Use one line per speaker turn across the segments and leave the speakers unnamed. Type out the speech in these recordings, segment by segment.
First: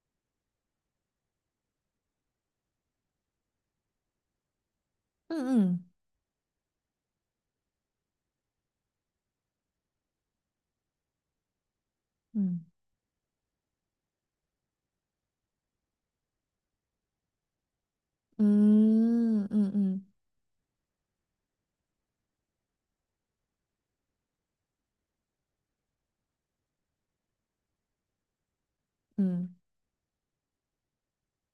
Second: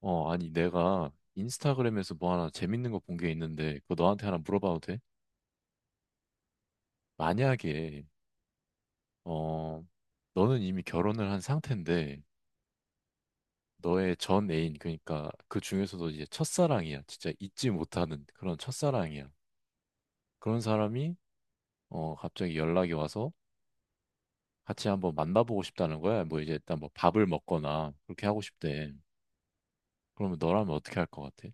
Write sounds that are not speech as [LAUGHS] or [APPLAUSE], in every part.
어, 아니, 내가 인스타그램에서 뭐 하나 재밌는 거 본 게 있는데, 그거 너한테 하나 물어봐도 돼?
응, 응,
만약에, 어, 너는 이미 결혼을 한 상태인데, 너의 전 애인, 그러니까 그 중에서도 이제 첫사랑이야. 진짜 잊지 못하는 그런
응,
첫사랑이야.
응, 응,
그런 사람이, 갑자기 연락이 와서 같이 한번 만나보고 싶다는 거야. 뭐 이제 일단 뭐 밥을 먹거나 그렇게 하고 싶대.
응.
그러면 너라면 어떻게 할 것 같아?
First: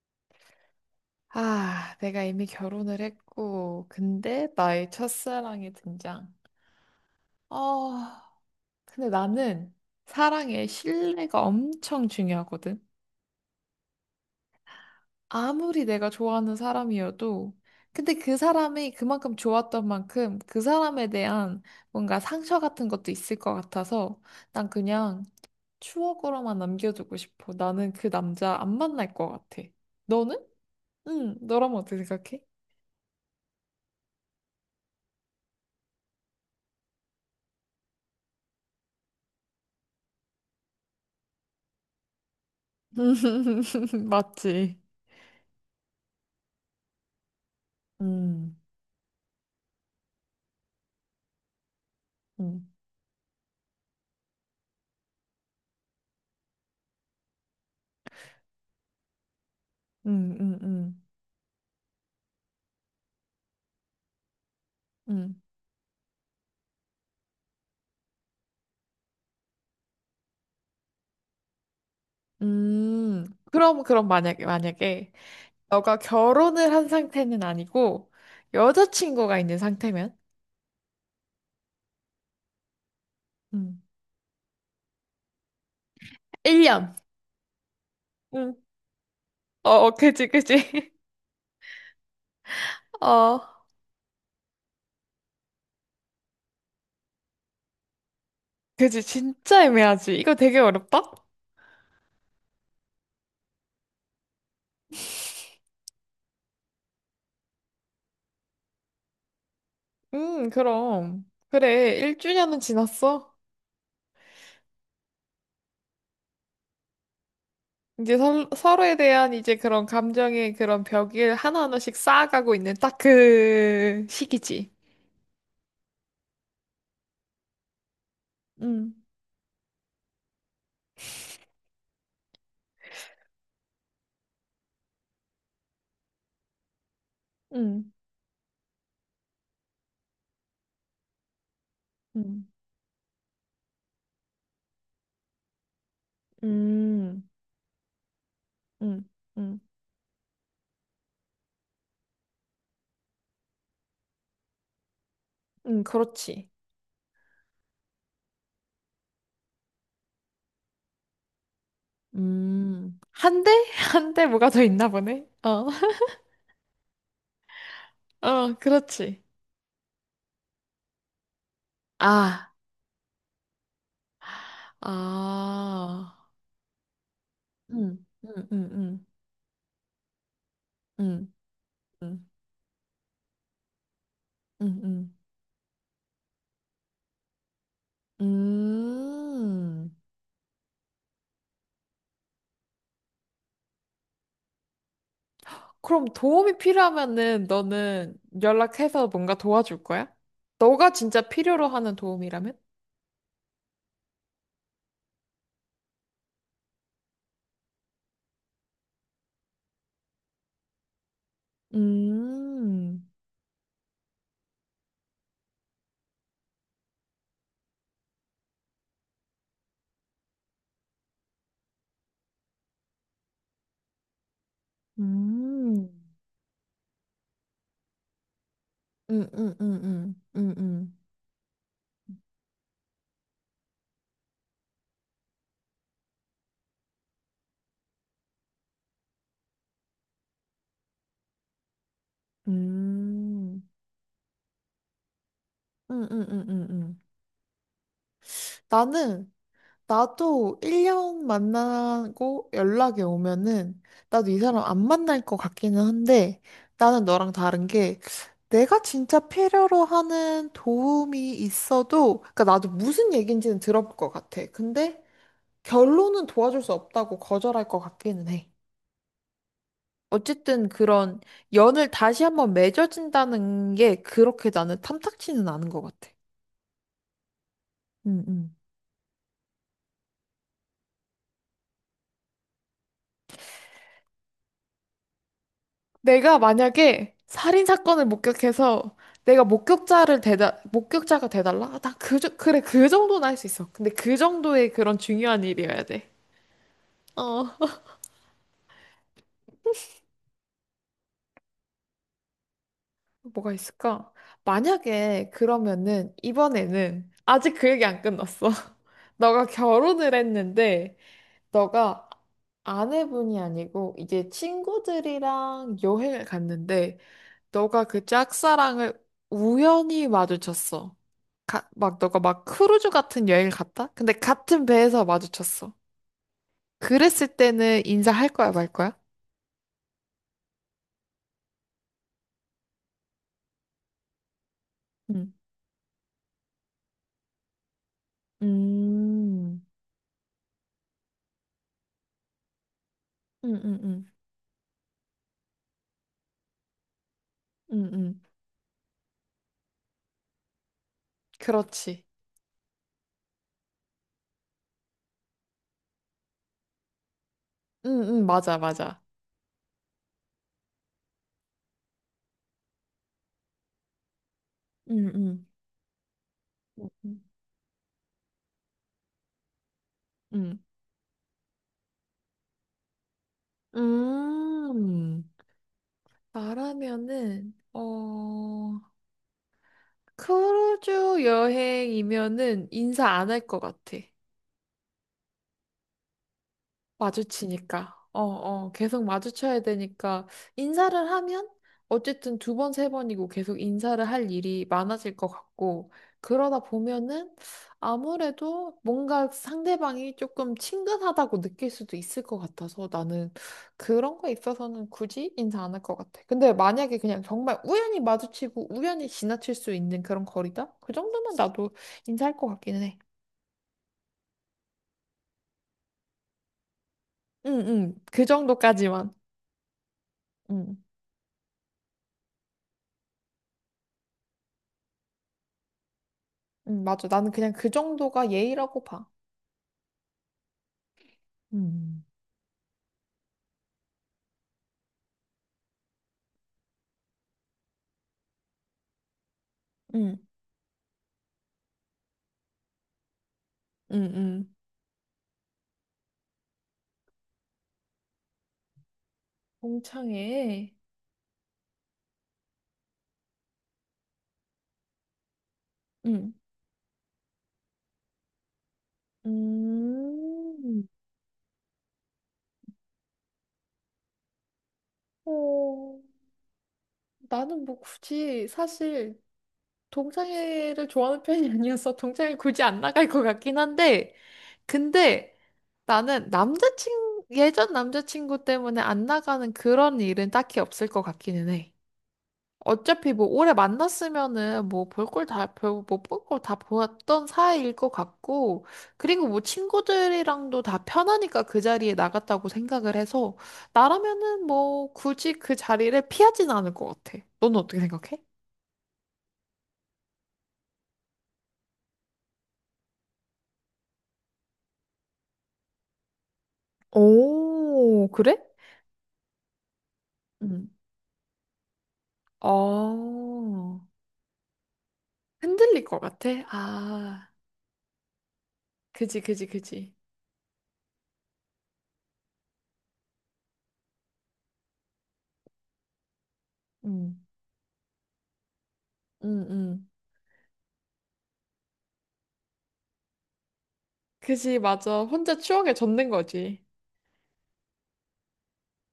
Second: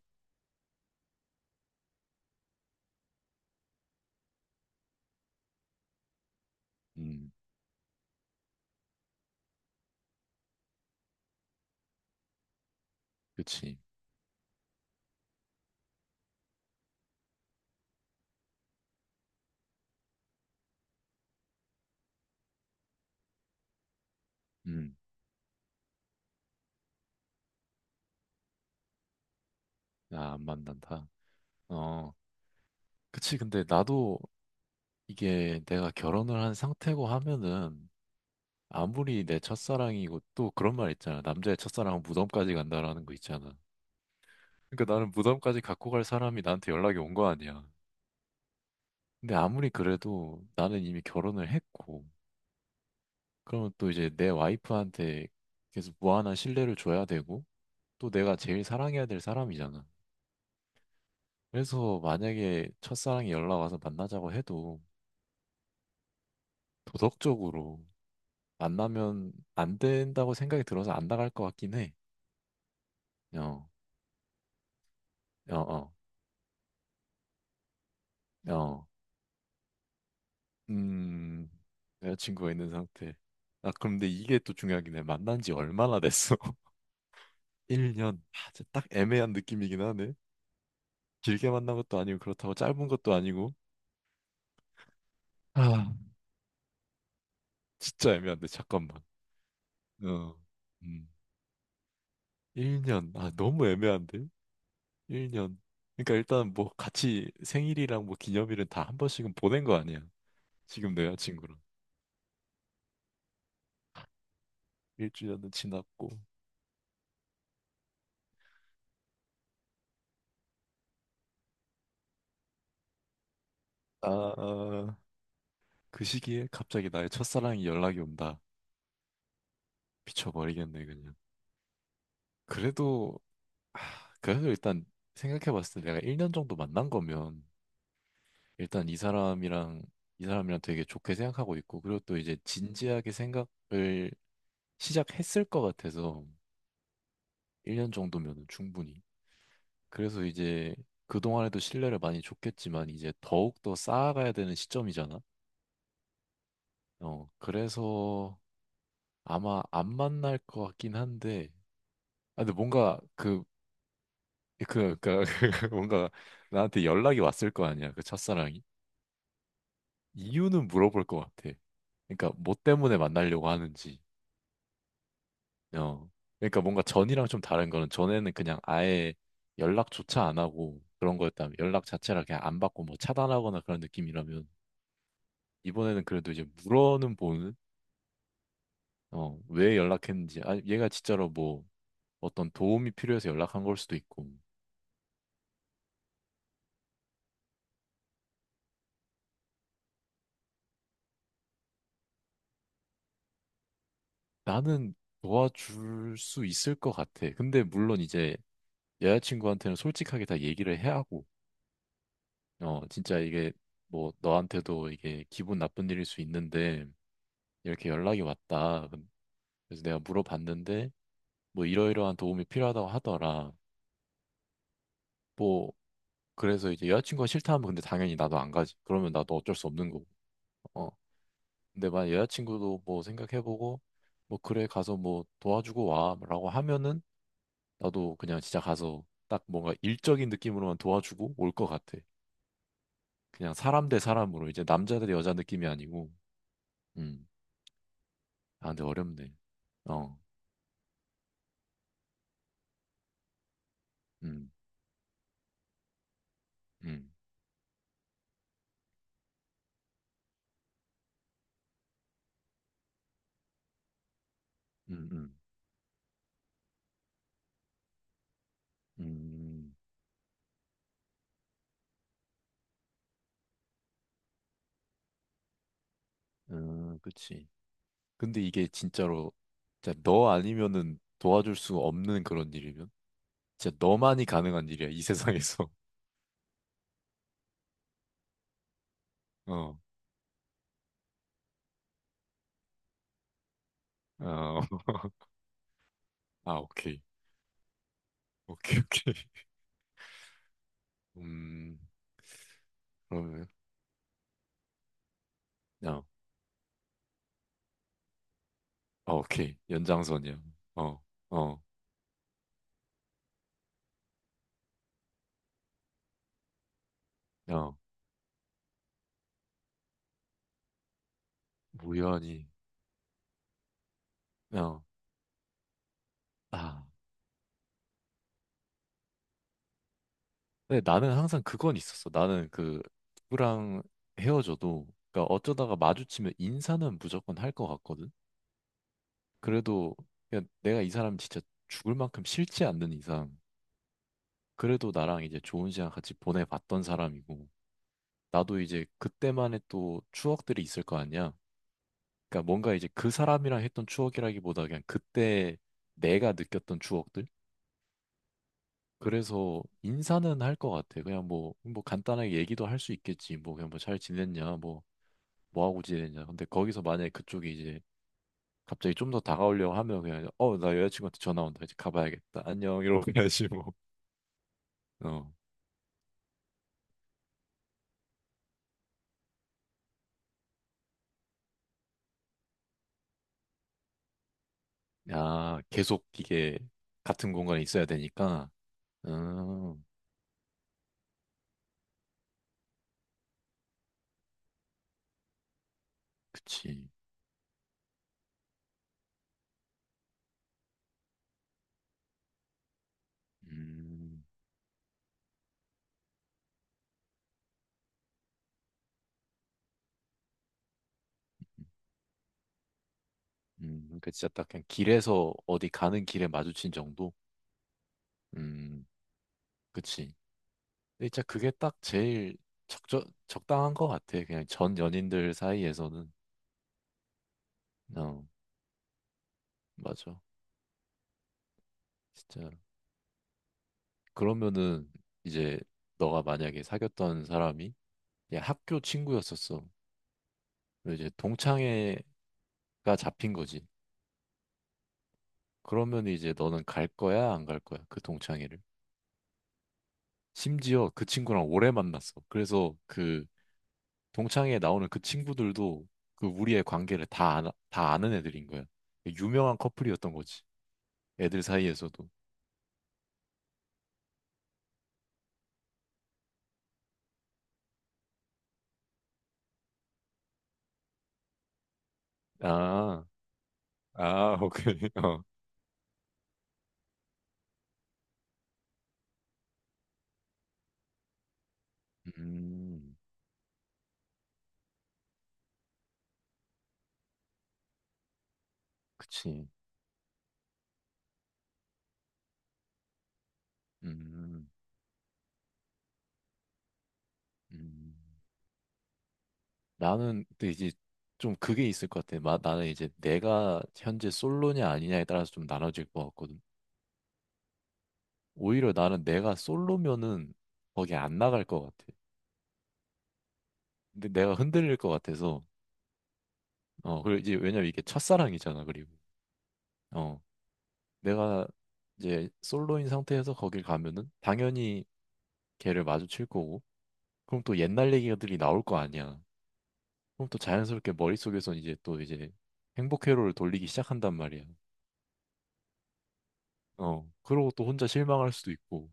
아, 내가 이미 결혼을 했고, 근데 나의 첫사랑이 등장.
음.
어, 근데 나는 사랑에 신뢰가 엄청 중요하거든.
그치.
아무리 내가 좋아하는 사람이어도, 근데 그 사람이 그만큼 좋았던 만큼 그 사람에 대한 뭔가 상처 같은 것도 있을 것 같아서 난
음.
그냥 추억으로만 남겨두고 싶어. 나는 그 남자 안 만날 것 같아.
나
너는?
안 만난다.
응, 너라면 어떻게
어,
생각해?
그치. 근데 나도 이게 내가 결혼을 한 상태고 하면은 아무리 내 첫사랑이고 또 그런 말 있잖아. 남자의 첫사랑은 무덤까지 간다라는 거 있잖아.
[LAUGHS] 맞지?
그러니까 나는 무덤까지 갖고 갈 사람이 나한테 연락이 온 거 아니야.
음,
근데 아무리 그래도 나는 이미 결혼을 했고,
음,
그러면 또 이제 내 와이프한테 계속 무한한 신뢰를 줘야 되고, 또 내가 제일 사랑해야 될 사람이잖아.
음, 음, 음,
그래서 만약에 첫사랑이 연락 와서 만나자고 해도
음.
도덕적으로 만나면 안 된다고 생각이 들어서 안 나갈 것 같긴 해.
음,
어,
그럼, 그럼 만약에, 만약에,
어, 어,
너가 결혼을 한 상태는 아니고,
어.
여자친구가 있는 상태면?
음, 여자친구가 있는 상태. 아,
음,
그럼 근데 이게 또 중요하긴 해. 만난 지 얼마나 됐어? [LAUGHS]
1년.
1년. 아,
응.
진짜 딱 애매한
어,
느낌이긴
어,
하네.
그지, 그지. [LAUGHS]
길게 만난 것도 아니고 그렇다고 짧은 것도
어,
아니고. 아, 진짜 애매한데,
그지,
잠깐만.
진짜 애매하지. 이거
어,
되게 어렵다?
음. 1년. 아, 너무 애매한데? 1년. 그러니까 일단 뭐 같이 생일이랑 뭐 기념일은 다 한 번씩은 보낸 거 아니야. 지금 내
그럼.
여자친구랑.
그래, 1주년은 지났어?
일주일은 지났고.
이제 서, 서로에 대한 이제 그런 감정의 그런 벽을 하나하나씩 쌓아가고 있는 딱 그 시기지.
아, 그 시기에 갑자기 나의 첫사랑이 연락이 온다.
음,
미쳐버리겠네, 그냥. 그래도, 하, 그래도 일단 생각해봤을 때 내가 1년 정도 만난 거면
음,
일단 이 사람이랑 되게 좋게 생각하고 있고, 그리고 또 이제
음,
진지하게 생각을 시작했을 것 같아서
음,
1년 정도면 충분히.
음, 음,
그래서 이제 그동안에도 신뢰를 많이 줬겠지만 이제 더욱더 쌓아가야 되는 시점이잖아.
응, 그렇지.
그래서 아마 안 만날 것 같긴 한데, 아, 근데
음.
뭔가
한 대? [LAUGHS] 한 대 뭐가 더 있나
그, 그,
보네. 어.
[LAUGHS] 뭔가 나한테 연락이 왔을 거 아니야, 그
[LAUGHS] 어,
첫사랑이.
그렇지.
이유는 물어볼 것 같아. 그러니까
아,
뭐 때문에 만나려고 하는지. 어.
아.
그러니까 뭔가 전이랑 좀 다른 거는
음,
전에는
음,
그냥
음,
아예 연락조차 안 하고 그런
음,
거였다면 연락 자체를
음,
그냥 안 받고 뭐 차단하거나 그런 느낌이라면
음, 음, 음.
이번에는 그래도 이제 물어는 보는 어, 왜
음.
연락했는지. 아, 얘가 진짜로 뭐 어떤 도움이 필요해서 연락한 걸 수도 있고.
그럼 도움이 필요하면은 너는 연락해서 뭔가 도와줄 거야? 너가 진짜 필요로 하는 도움이라면?
나는 도와줄 수 있을 것 같아. 근데 물론 이제 여자친구한테는 솔직하게 다 얘기를 해야 하고,
음,
진짜 이게 뭐 너한테도 이게 기분 나쁜 일일 수 있는데 이렇게 연락이 왔다. 그래서 내가 물어봤는데 뭐 이러이러한 도움이 필요하다고 하더라. 뭐
음,
그래서 이제 여자친구가 싫다 하면 근데 당연히 나도 안 가지. 그러면
음,
나도
음,
어쩔 수
음,
없는 거고.
음,
어.
음,
근데 만약 여자친구도 뭐 생각해보고 뭐 그래 가서 뭐 도와주고 와라고 하면은 나도 그냥 진짜 가서 딱 뭔가 일적인 느낌으로만 도와주고 올 것 같아.
음,
그냥
음,
사람 대 사람으로 이제 남자 대 여자 느낌이 아니고
음.
음. 아 근데
나는
어렵네. 어.
나도 1년 만나고 연락이 오면은 나도 이
음.
사람 안 만날 것 같기는 한데 나는
음.
너랑 다른 게 내가 진짜 필요로 하는 도움이 있어도 그러니까 나도 무슨 얘기인지는 들어볼 것 같아. 근데
음. 음.
결론은 도와줄 수 없다고 거절할 것 같기는 해.
음.
어쨌든 그런 연을 다시 한번 맺어진다는 게 그렇게 나는 탐탁지는 않은 것 같아.
음. 그치.
응,
근데
응.
이게 진짜로 진짜 너 아니면은 도와줄 수 없는 그런 일이면 진짜 너만이 가능한 일이야 이 세상에서. [LAUGHS]
내가 만약에 살인 사건을 목격해서 내가
어.
목격자를 대다 목격자가 돼달라? 아, 나 그래 그 정도는 할 수 있어. 근데 그
어.
정도의 그런
[LAUGHS]
중요한 일이어야 돼.
아 오케이.
어.
오케이. 음. 그러면
뭐가 있을까? 만약에
어.
그러면은 이번에는 아직 그 얘기 안 끝났어. [LAUGHS]
아
너가
오케이.
결혼을
연장선이야.
했는데
어. 어.
너가 아내분이 아니고 이제 친구들이랑 여행을 갔는데
어.
너가 그 짝사랑을 우연히 마주쳤어. 막 너가 막
무연히.
크루즈 같은 여행을 갔다? 근데 같은
어.
배에서 마주쳤어.
아.
그랬을 때는 인사할 거야, 말 거야?
근데 나는 항상 그건 있었어. 나는 그 누구랑 헤어져도
응.
그러니까 어쩌다가 마주치면 인사는 무조건 할 것 같거든.
음.
그래도 그냥 내가 이 사람 진짜 죽을 만큼 싫지 않는 이상
응, 응, 응.
그래도 나랑 이제 좋은 시간 같이 보내봤던 사람이고
응, 응.
나도 이제 그때만의 또 추억들이 있을 거 아니야.
그렇지.
그러니까 뭔가 이제 그 사람이랑 했던 추억이라기보다 그냥 그때 내가 느꼈던 추억들.
응, 응, 맞아, 맞아.
그래서 인사는 할 것 같아. 그냥 뭐 간단하게 얘기도 할 수 있겠지. 뭐 그냥 뭐 잘 지냈냐.
응, 응.
뭐 하고 지내냐. 근데 거기서 만약에
응.
그쪽이 이제 갑자기 좀 더 다가오려고 하면 그냥 어,
응.
나 여자친구한테 전화 온다. 이제 가봐야겠다. 안녕. 이러고 가야지 뭐.
음.
어.
나라면은 어 크루즈 여행이면은 인사 안 할 것 같아.
야, 계속 이게 같은 공간에 있어야
마주치니까. 어,
되니까.
어, 계속 마주쳐야
음,
되니까 인사를 하면 어쨌든 두 번, 세 번이고 계속 인사를 할 일이 많아질 것 같고 그러다
그치.
보면은 아무래도 뭔가 상대방이 조금 친근하다고 느낄 수도 있을 것 같아서 나는 그런
음,
거에 있어서는 굳이 인사 안 할 것 같아. 근데 만약에 그냥 정말 우연히 마주치고 우연히 지나칠 수 있는 그런 거리다? 그 정도면 나도 인사할 것 같기는 해.
그러니까 진짜 딱 그냥 길에서 어디 가는 길에 마주친 정도?
응, 응, 그
음,
정도까지만.
그치.
응.
근데 진짜 그게 딱 제일 적당한 것 같아. 그냥 전 연인들 사이에서는.
맞아. 나는 그냥 그
어,
정도가 예의라고 봐.
맞아.
음.
진짜. 그러면은 이제 너가 만약에 사귀었던 사람이 이제 학교 친구였었어.
응,
그리고 이제 동창회가 잡힌 거지.
응, 응.
그러면 이제 너는 갈 거야, 안 갈 거야? 그 동창회를.
동창회.
심지어 그 친구랑 오래 만났어. 그래서 그 동창회에 나오는 그 친구들도 그
응.
우리의 관계를 다 아는 애들인 거야. 유명한 커플이었던 거지.
음.
애들 사이에서도.
어, 나는 뭐 굳이 사실 동창회를 좋아하는 편이 [LAUGHS] 아니어서 동창회 굳이 안
아,
나갈 것 같긴 한데,
아, 오케이. [LAUGHS] 어.
근데 나는 남자친, 예전 남자친구 때문에 안 나가는 그런 일은 딱히 없을 것 같기는 해.
음,
어차피 뭐 오래 만났으면은 뭐 별뭐볼걸 다 보았던 사이일 것 같고, 그리고 뭐
그치.
친구들이랑도 다 편하니까 그 자리에 나갔다고 생각을 해서, 나라면은
음,
뭐 굳이 그 자리를 피하진 않을 것 같아. 너는 어떻게
음.
생각해?
나는 근데 이제 좀 그게 있을 것 같아. 나는 이제 내가 현재 솔로냐 아니냐에 따라서 좀 나눠질 것 같거든.
오, 그래?
오히려 나는 내가 솔로면은
응.
거기 안 나갈 것 같아.
어,
근데 내가 흔들릴 것 같아서
흔들릴 것 같아?
어 그리고
아,
이제 왜냐면 이게 첫사랑이잖아. 그리고
그지, 그지, 그지.
어 내가 이제 솔로인 상태에서 거길 가면은 당연히 걔를 마주칠 거고
응,
그럼 또 옛날 얘기들이 나올 거 아니야.
응, 응.
그럼 또 자연스럽게 머릿속에선 이제 또 행복 회로를 돌리기 시작한단 말이야.
그지, 맞아. 혼자 추억에 젖는 거지.
어, 그러고 또 혼자 실망할 수도 있고.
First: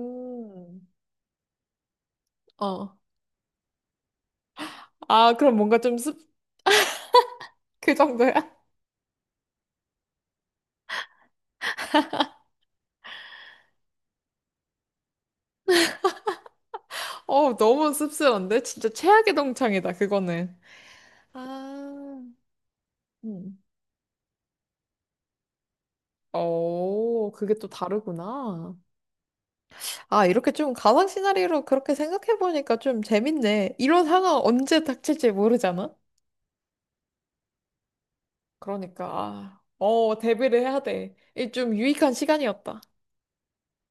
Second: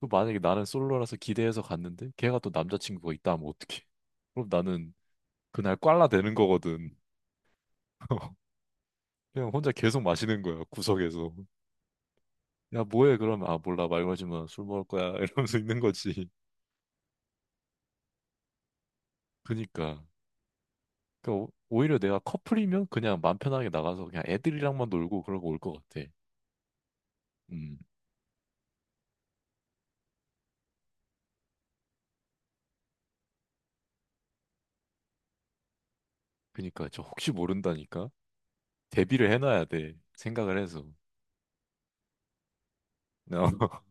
그 만약에 나는 솔로라서 기대해서 갔는데 걔가 또
어.
남자친구가 있다 하면 어떡해? 그럼 나는
아, 그럼
그날
뭔가 좀
꽐라
씁,
되는 거거든.
그 정도야?
[LAUGHS]
[LAUGHS]
그냥 혼자 계속 마시는 거야, 구석에서. 야, 뭐해? 그러면, 아, 몰라, 말 걸지 마. 술 먹을 거야. [LAUGHS] 이러면서 있는 거지.
어, 너무 씁쓸한데? 진짜 최악의 동창이다,
그니까.
그거는.
그니까, 오히려 내가
아,
커플이면 그냥 맘
음.
편하게 나가서 그냥 애들이랑만 놀고 그러고 올 것 같아.
어, 그게 또
음.
다르구나. 아, 이렇게 좀 가상 시나리오로 그렇게 생각해보니까 좀 재밌네. 이런 상황 언제 닥칠지 모르잖아?
그니까, 저 혹시 모른다니까?
그러니까,
대비를
아,
해놔야 돼.
어,
생각을
대비를 해야
해서.
돼. 이 좀 유익한 시간이었다.
[LAUGHS]